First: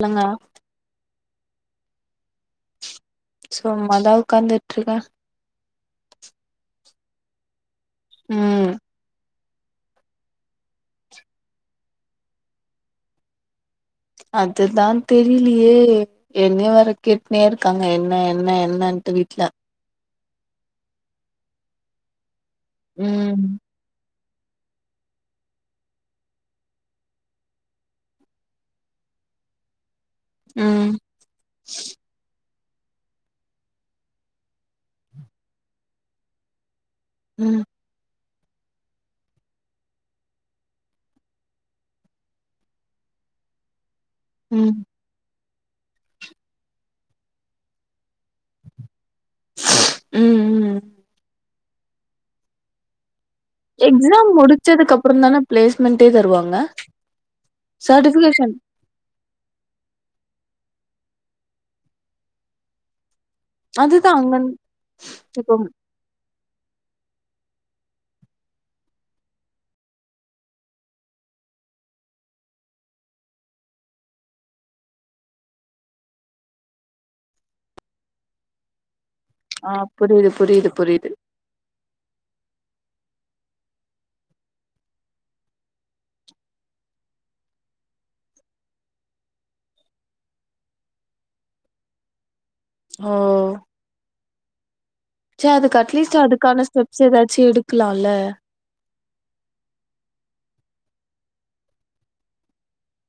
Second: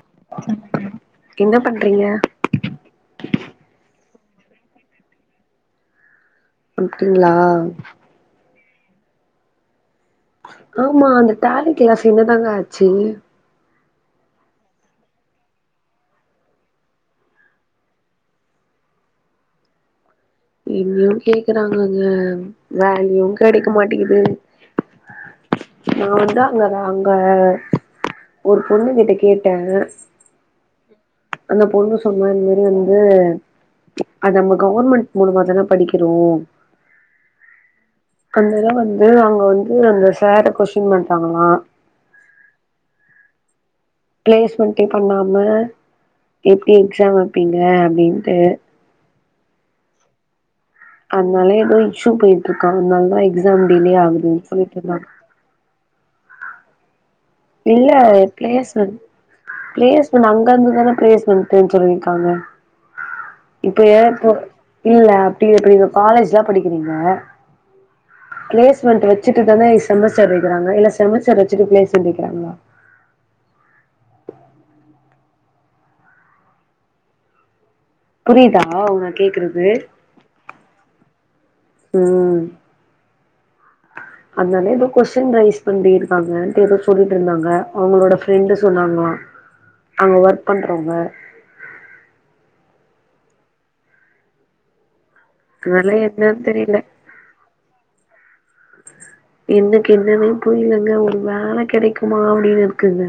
இல்லங்க [unintelligible] என்ன பண்றீங்க சும்மாதா உக்காந்துட்ருக்க அப்டிங்ளா ம் ஆமா அந்த டேலி கிளேஸ்ஸு என்னதாங்க ஆச்சு அதுதா தெரிலியே என்னிய வேற கேட்னே இருக்காங்க என்ன என்ன என்னன்ட்டு வீட்ல இன்னு கேக்கறாங்கங்க வேல்யூம் ம் கெடைக்க மாட்டிங்குது நா வந்து அங்கதா அங்க ஒரு பொண்ணு கிட்ட கேட்ட ம் அந்த பொண்ணு சொன்னா இந்த மார் வந்து அது நம்ம கவுர்மெண்ட் மூலமாதான படிக்கிறோ ம் அந்னால வந்து அவுங்க வந்து அந்த ஷேர கொஷ்டின் பன்றாங்ளா ம் பிளேஸ்மண்ட்டே பண்ணாம எப்டி எக்ஸாம் வப்பீங்க அப்டின்ட்டு ம் ம் அதுனால எதோ இஷ்யூ போயிட்ருக்கா அதனாலதா எக்ஸ் எக்ஸாம் முடுச்சதுக்கு அப்புறோந்தாங்க பிளேஸ் மெண்ட்டே தருவாங்க இல்ல சர்டிபிகேஷன் பிளேஸ்மண்ட் பிளேஸ்மண்ட் அங்க இருந்துதான பிளேஸ்மண்ட்டுன் சொல்லிற்காங்க இப்பயே அதுதா போ அங்கன் இல்ல அப்டி இப்போ எப்டிங்க காலேஜ்லாப் படிக்கிறீங்க பிளேஸ்மெண்ட் வெச்சுட்டு தான செமஸ்டர் வெக்கிறாங்க இல்ல செமஸ்டர் வெச்சுட்டு பிளேஸ் மெண்ட் வெக்கிறாங்களா புரிதா உனக் கேக்குறது ஆ புரியுது புரியுது புரியுது ம் ம் ம் அதனால எதோ கொஷ்டின் ரைஸ் பண்டிருக்கான்ட்டு எதோ சொல்லிட்டு இருந்தாங்க அவங்களோட ஃப்ரெண்டு சொன்னாங்ளா அங்க ஒர்க் பண்றவங்க ஓ சே அதுக்கு அதுனால அட்லீஸ்ட் என்னன் அதுக்கான தெரியல ஸ்டெப்ஸ் ஏதாச்சு எடுக்கலால்ல என்னக்கு என்னன்னே புரியலங்க ஒரு வேல கேடைக்குமா அப்டின்னு இருக்குங்க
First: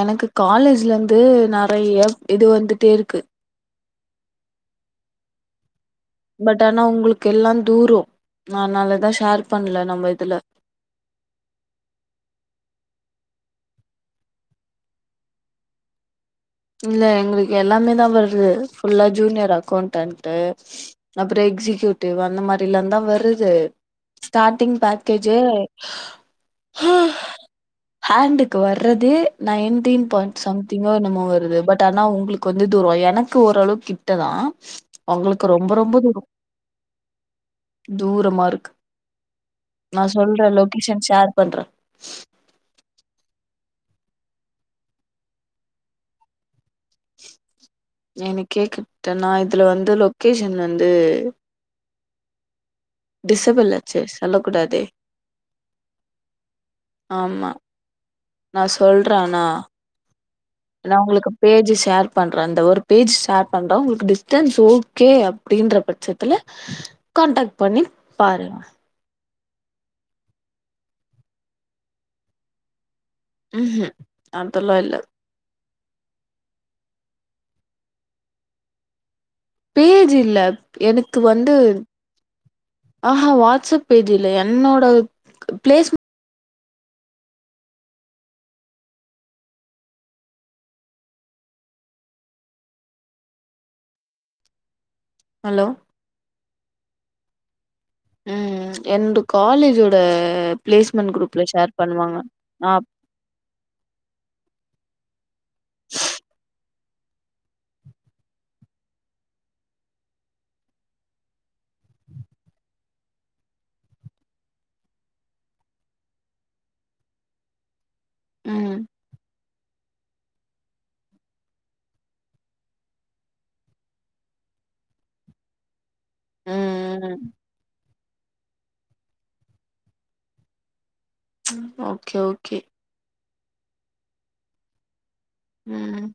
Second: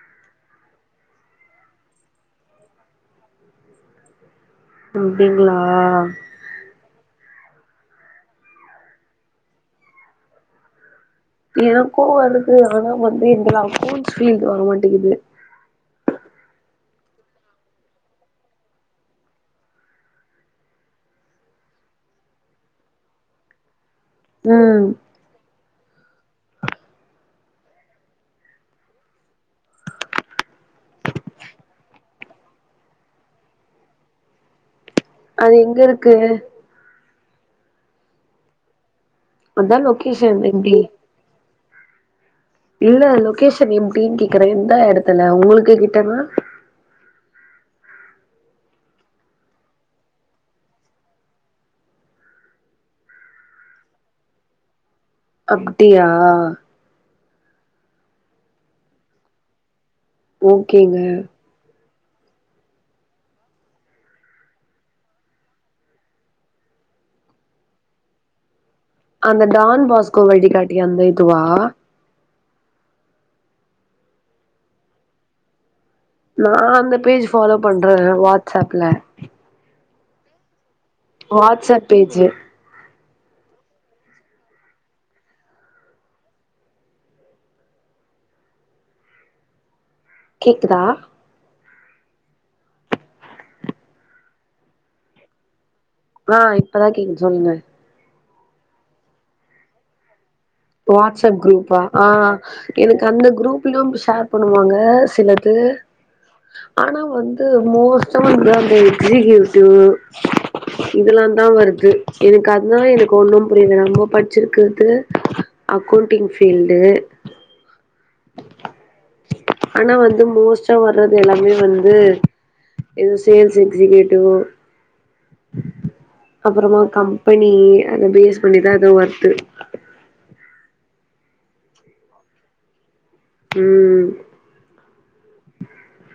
எனக்கு காலேஜ்ல இருந்து நறையா இது வந்துட்டே இருக்கு அப்டிங்களா பட் ஆனா உங்களுக் கெல்லா தூரோ அதனாலதா ஷேர் பண்ணல நம்ம இதுல எனக்கு வருது ஆனா வந்து எங்க அக்கோண்ட்ஸ் ஃபீல்டு வர மாட்டிங்கிது இல்ல எங்களுக்கு எல்லாமேதா வருது ஃபுல்லா ஜூனியர் அக்கோண்டன்ட்டு அப்புறோ எக்ஸிகியூட்டிவ் அந்த மாரிலாந்தா வருது ஸ்டாடிங் ம் பேக்கேஜே ஹேண்டுக்கு வர்றது நைன்டீன் பாய்ண்ட் சம்திங்கோ என்னமோ வரு து பட் ஆனா உங்களுக்கு வந்து தூரோ எனக்கு ஓரளவுக் கிட்டதா உங்களுக்கு அது ரொம்ப எங்க ரொம்ப இருக்கு தூரோ தூரமா இருக்கு அதா நா லொக்கேஷன் சொல்ற எப்டி லொகேஷன் ஷேர் பண்ற இல்ல லொக்கேஷ் த்தன் எப்டின் கேக்குற எந்த எடத்துல உங்களுக்கு கிட்டனா எனக்கேக் கிட்டனா இதுல வந்து லொக்கேஷன் வந்து டிசபுள்ளாச்சேஸ் சொல்ல கூடாதே அப்டியா ஆமா நா சொல்ற ஆனா நா ஓகேங்க உங்களுக்கு பேஜு ஷேர் பண்ற அந்த ஒரு பேஜ் ஷேர் பண்ற உங்களுக்கு டிஸ்டன்ஸ் ஓகே அப்டின்ற பட்சத்துல கான்டேக்ட் பண்ணி பாருங்க அந்த டான் பாஸ்கோ வழிகாட்டி அந்த இதுவா ம்ஹூம் அதெல்லா இல்ல நா அந்த பேஜ் ஃபாலோ பண்ற வாட்ஸ் ஏப்புல பேஜில்ல வாட்ஸ் அப் பேஜு ஆஹா வாட்ஸ் அப் பேஜ் இல்ல என்னோட பிளேஸ் கேக்குதா அலோ ஆ இப்பதா கேக்குது சொல்லுங்க ம் எந்து காலேஜோட பிளேஸ்மெண்ட் வாட்ஸ்அப் குரூப்ல ஷேர் குரூப்பா ஆ பண்ணுவாங்க ஆ எனக்கு அந்த குரூப்லயு ஷேர் பண்ணுவாங்க சிலது ஆனா வந்து மோஸ்ட வந்து அந்த [inaudible] இதெல்லா தா வருது எனக்கு அதுதா எனக்கு ஒண்ணு புரியல நம்ம படிச்சிருக்கிறது அக்கவுண்டிங் ஃபீல்டு ம் ஆனா வந்து மோஸ்டா வர்றது எல்லாமே வந்து ஏதோ சேல்ஸ் எக்ஸிகூட்டிவ் அப்புறமா ம் கம்பெனி அத பேஸ் பண்ணிதா ஏதோ ஒத்து ஓகே ஓகே ம் ம்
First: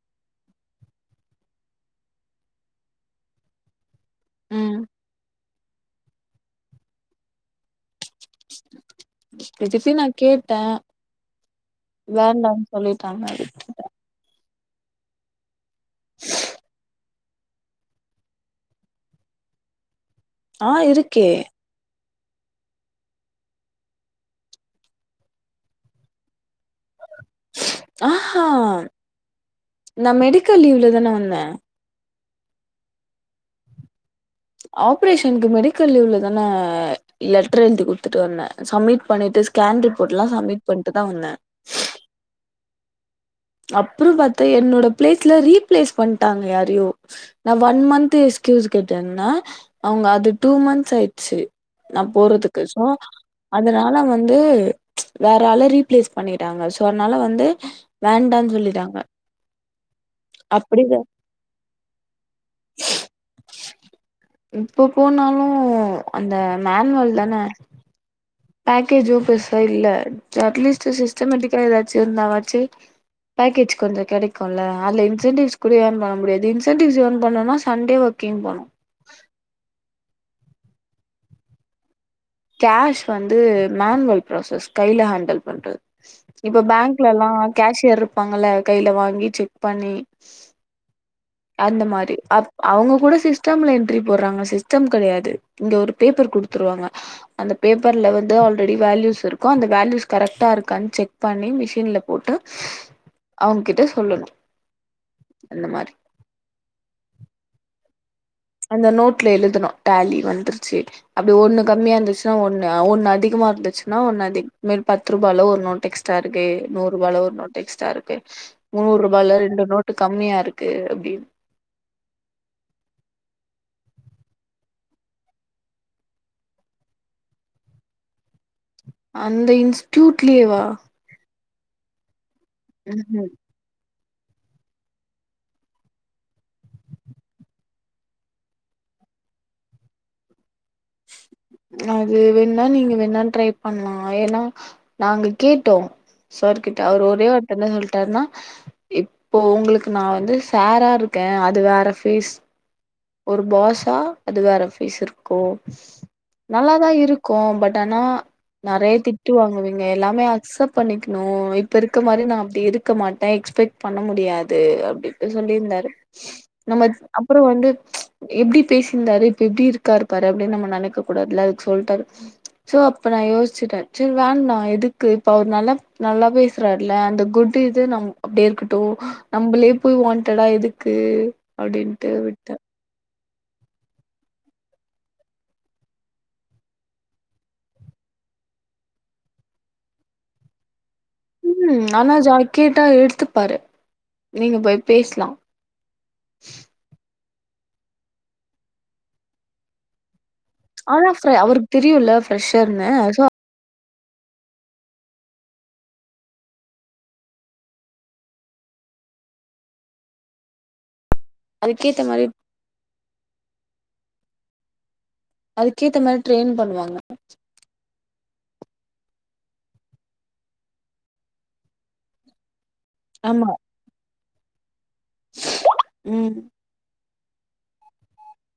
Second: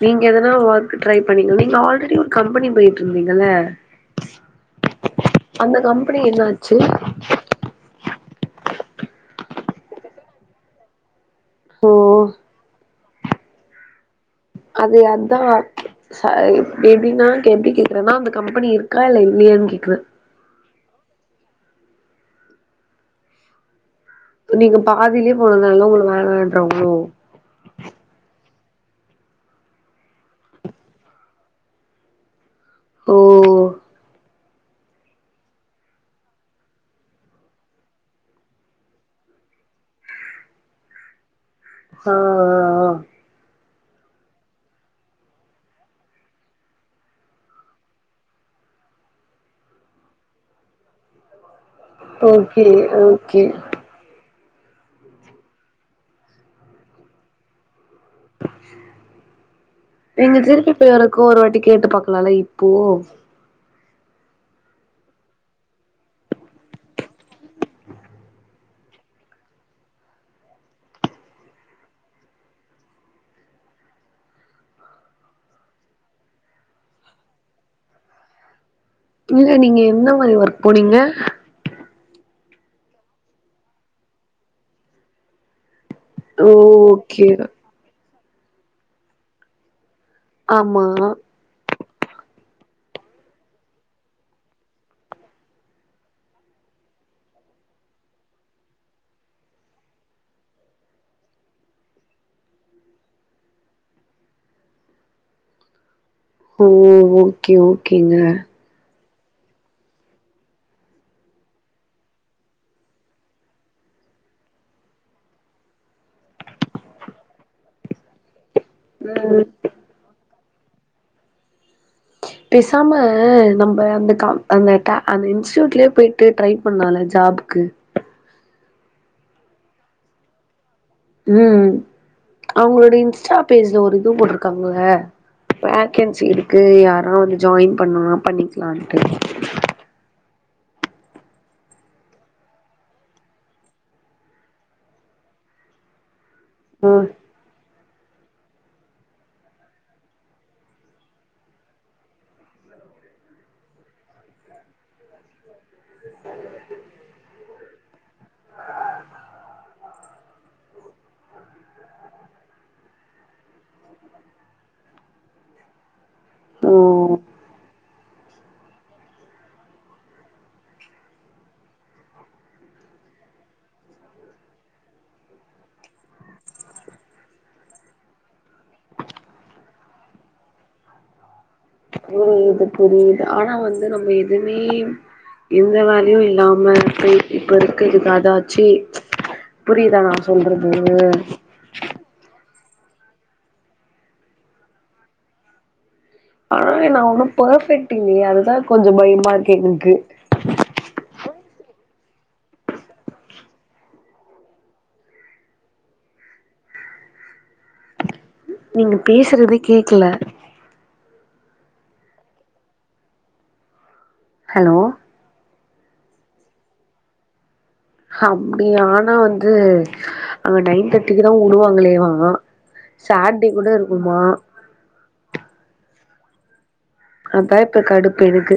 நீங்க எதனா ஒர்க்கு ட்ரை பண்னிங்க நீங்க ஆல்ரெடி ஒரு கம்பெனி போயிட்டு இருந்தீங்கல்ல ம் அந்த கம்பெனி என்னாச்சி [unintelligible] நா கேட்ட ஓ வேண்டா சொல்லிட்டாங்க அதுகிட்ட அது அதா சேரி பேபினா [inaudible] எப்படி கேட்கிறேனா அந்த கம்பெனி இருக்கா இல்ல இல்லையான்னு கேக்குற ஆ இருக்கே நீங்க பாதிலியே போனதுனால உங்களுக்கு வேனா [unintelligible] ஆ நா மெடிக்கல் லீவ்ல தானே வந்தே ஓ ஆப்ரேஷனுக்கு மெடிக்கல் லீவ்லதான லெட்டர் எழுதி கொடுத்துட்டு வந்தே சம்மிட் பண்ணிட்டு ஸ்கேன் ரிப்போர்ட் எல்லா சம்மிட் பண்ணிட்டு தா வந்தே ஆ ஆ ஆ அப்பறம் பாத்தா என்னோட பிளேஸ்ல ரீப்ளேஸ் பண்ணிட்டாங்க யாரையோ நா ஒன் மந்த்த் எக்ஸ்கயூஸ் கேட்டனா அவங்க அது டூ மந்த்ஸ் ஆகிடுச்சு நா போறதுக்கு ஓகே சோ ஓகே அதனால வந் வந்து வேற ஆள ரீப்ளேஸ் பண்ணிட்டாங்க சோ அதனால வந்து வேண்டான்னு சொல்லிட்டாங்க எங்க திருப்பி போய் அப்படிதா எதுக்கோ ஒரு வாட்டி கேட்டு பாக்கலாம்ல இப்போ இப்போ போனாலு அந்த மேன்வல் தானே பேக்கேஜம் பெருசா இல்ல அட்லீஸ் சிஸ்டமெட்டிக்கா ஏதாச்சு இருந்தாச்சு பேக்கேஜ் கொஞ்சோ கிடைக்கும்ல அதுல இன்சென்டிவ்ஸ் கூட ஏர்ன் பண்ண முடியாது இன்சென்டிவ்ஸ் ஏன் பண்ணும்னா சண்டே ஒர்கிங் போனோ இல்ல நீங்க எந்த மாரி ஒர்க் போனீங்க கேஷ் வந்து மேன்வல் ப்ராசஸ் கையில ஹேண்டல் பண்றது ஓ இப்ப பேங்க்ல ஓகே எல்லா கேஷியர் இரு வப்பாங்கள கையில வாங்கி செக் பண்ணி ஆமா அந்த மாதிரி அப் அவுங்க கூட சிஸ்டம்ல என்ட்ரி போடுறாங்க சிஸ்டம் கெடையாது இங்கே ஒரு பேப்பர் கொடுத்துருவாங்க அந்த பேப்பர்ல வந்து ஆல்ரெடி வேல்யூஸ் இருக்கும் அந்த வேல்யூஸ் கரெக்டா இருக்கான்னு செக் பண்ணி மிஷின்ல போட்டு அவுங்க கிட்ட சொல்லனும் அந்த மாதிரி ஓ ஓகே ஓகேங்க இந்த நோட்ல எழுதனும் டேலி வந்துருச்சு அப்படி ஒன்னு கம்மியா இருந்துச்சுன்னா ஒன்னு ஒன்னு அதிகமா இருந்துச்சுன்னா ஒன்னு அதிக பத்து ரூபால ஒரு நோட் எக்ஸ்டா இருக்கு நூறு ரூபால ஒரு நோட் எக்ஸ்டா இருக்கு நூறுரூபால ம் ரெண்டு நோட்டு கம்மியா இருக் கு அப்டின்னு பேசாம நம்ம அந்த அந்த அந்த இன்ஸ்டூட்லே போயிட்டு ட்ரை பண்ணால ஜாப்க்கு அந்த இன்ஸ்டூட்லேவா ம் அவுங்களோட ம்ஹூம் இன்ஸ்டா பேஜ்ல ஒரு பூ போட்ருக்காங்கள வேகன்சி இருக்கு யாரா வந்து ஜாயின் பண்ணுமா பண்ணிக்கலான்ட்டு அது வேணா நீங்க வேணா ட்ரை பண்ணலா ஏன்னா நாங்க கேட்டோம் சார் கிட்ட அவரு ம் ஒரே வேகன்ட் தான் இருக் டர்னா இப்போ உங்களுக்கு நான் வந்து சாரா இருக்கேன் அது வேற ஃபேஸ் ஒரு பாஸா அது வேற ஃபேஸ் இருக்கும் நல்லதான் இருக்கும் பட் ஆனா நறைய திட்டு வாங்குவீங்க எல்லாமே அக்சப்ட் பண்ணிக்கணும் இப்ப இருக்க மாரி நான் அப்டி இருக்க மாட்டேன் எக்ஸ்பெக்ட் பண்ண முடியாது அப்டி இப்டி சொல்லிந்தாரு ஓ நம்ம அப்றோம் வந்து எப்டி பேசிந்தாரு இப்ப எப்டி இருக்காரு பாரு அப்டின் நம்ம நெனைக்க கூடாதுல்ல அதுக்கு சொல்டாரு சோ அப்ப நா யோசிச்சுட்டேன் சேர் வேண்டா எதுக்கு இப்ப அவுரு நல்லா நல்லா பேசுறாருல அந்த குட்டு இது நம் அப்டே இருக்கட்டும் நம்பளே போய் வான்டெட்டா எதுக்கு அப்டின்ட்டு விட் புரியுது புரியுது ஆனா வந்து நம்ப எதுமே எந்த வேலயும் இல்லாம இப்ப இருக்க அதாச்சி புரிதா நா சொல்றது ம் அனா ஜாய் கேட்டா எடுத்துப்பாரு நீங்க போய் பேஸ்லாம் ஆ யே நா ஒன்னும் பர்ஃபெக்ட் இல்லயே அதுதான் கொஞ்சம் பயமா இருக்கு எனக்கு ஆனா ஃப்ர அவருக்கு தெரியும்ல ப்ரெஷர்ன்னு நீங்க பேசுறதே கேக்கல அதுக்கேத்த மாரி ஹலோ அதுக்கேத்த மாரி ட்ரெயின் பண்ணுவாங்க அப்டியா ஆனா வந்து அங்க நைன் தர்ட்டிக்கு தான் உடுவாங்களே வா சார்ட்டே ஆமா. கூட இருக்குமா ம் அதான் இப்ப கடுப்பு எனக்கு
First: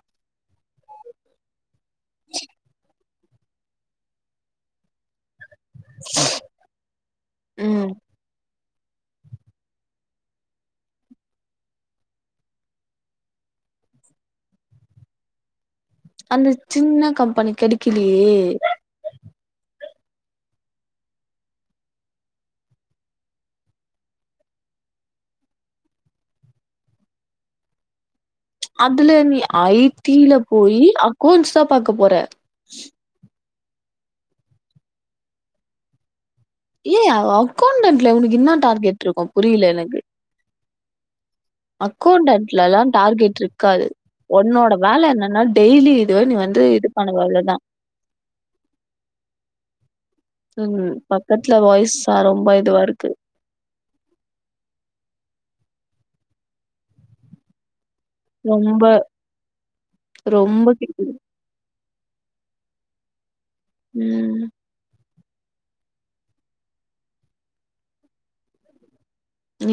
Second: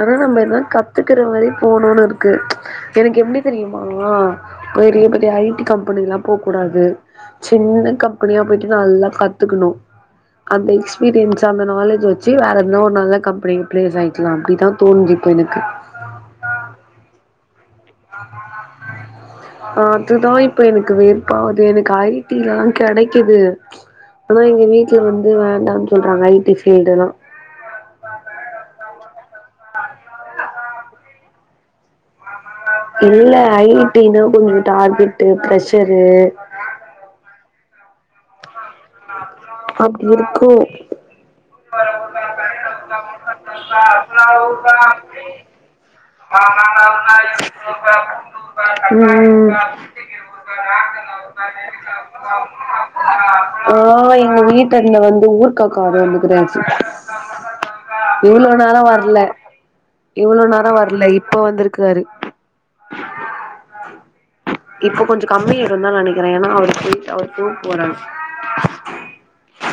ஆனா நம்ப இத கத்துக்கற மாரி போனும்ன்னு இருக்கு எனக்கு எப்டி தெரியுமா பெரிய பெரிய ஐ டி கம்பெனிலா போகூடாது ம். சின்ன கம்பெனியா போய் நல்லா கத்துக்கணும் அந்த எக்ஸ்பீரியன்ஸ் அந்த நாலேஜ் வச்சு வேற எதுனா ஒன்னு நல்ல கம்பெனி பிளேஸ் ஆய்க்கலாம் அப்டி த்தா தோணுது இப்ப எனக்கு பண்ணிகடி ஆம் இதுதா இப்ப எனக்கு வெறுப்பாவுது எனக்கு ஐ டில்லா கெடைக்குது ஆனா எங்க வீட்ல வந்து வேண்டான் சொல்றாங்க ஐ டி ஃபீல்டுல்லா அதுல நீ ஐ டில போயி அக்கோண்ஸ்தா பாக்க போற இல்ல ஐ டினா கொஞ்சோ டார்கெட்டு பிரெஷரு ஏ அவோ அக்கோண்டன்ட்ல உனக்கு கென்னான் டார்கெட் இருக்கு புரில எனக்கு அப்டி இருக்கு அக்கோண்டன்ட் ட்லல்லா டார்கெட் ட்ருக்காது உன்னோட வேல என்னன்னா டெய்லி இதுவே நீ வந்து இது பண்ணுவ அவ்ளோதா ம் ம் பக்கத்துல வாய்ஸா ரொம்ப இதுவா இருக்கு. ஆ எங்க வீட்டான்ட வந்து ஊர் [unintelligible] இவ்ளோ நேரோ ரொம்ப வரல் இவ்ளோ ரொம்ப நேரோ வர்ல கேக்குது இப்போ வந்துருக் கரு ம் இப்போ கொஞ்சோ கம்மயாயிருந்தா நெனைக்கிற ஏன்னா அவுருக்கு அவுருக்கு [unintelligible] போறாரு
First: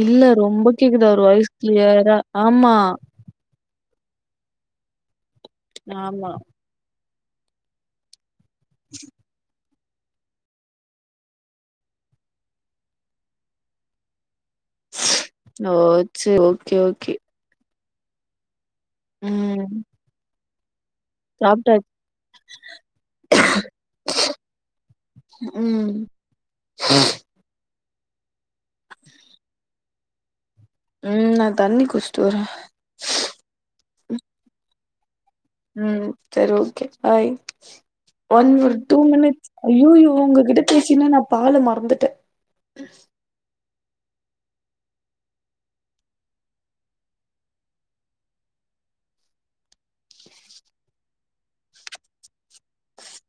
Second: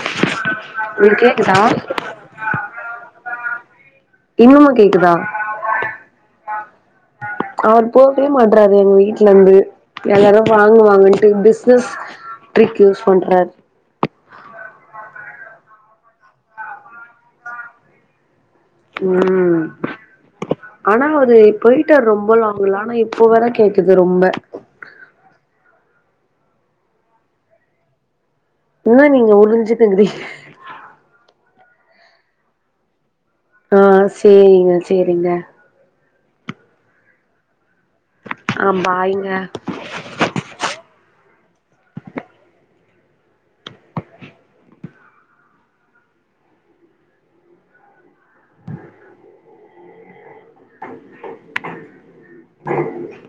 இல்ல ரொம்ப கேக்குது அவரு உங்களுக் வாய்ஸ் கேக்குதா கிளியரா ஆமா இன்னமு கேக்குதா ஆமா அவர் போகவே மாட் டேன்றாரு எங்க வீட்ல இருந்து எல்லாரு வாங்க வாங்கன்ட்டு பிஸ்னஸ் டிரிக் யூஸ் பண்றாரு ஓ சே ஓகே ஓகே ம் ஆனா அவரு சாப்ட்டாச்சு போயிட்டார் ரொம்ப லாங்குல ஆனா இப்போ வேற கேக்குது ரொம்ப [inaudible] என்ன நீங்க உரிஞ்சுட்டுருக்குறீங் ம் நா தண்ணி குடுச்சுட்டு வர்ற ஆ சேரிங்க சேரிங்க ம் சேரி ஓகே பாய் ஒன் ஆ ஒரு டூ பாய்ங்க மினிட்ஸீ ஐயையோ உங்ககிட்ட பேசின நா பாலு மறந்துட்ட [inaudible]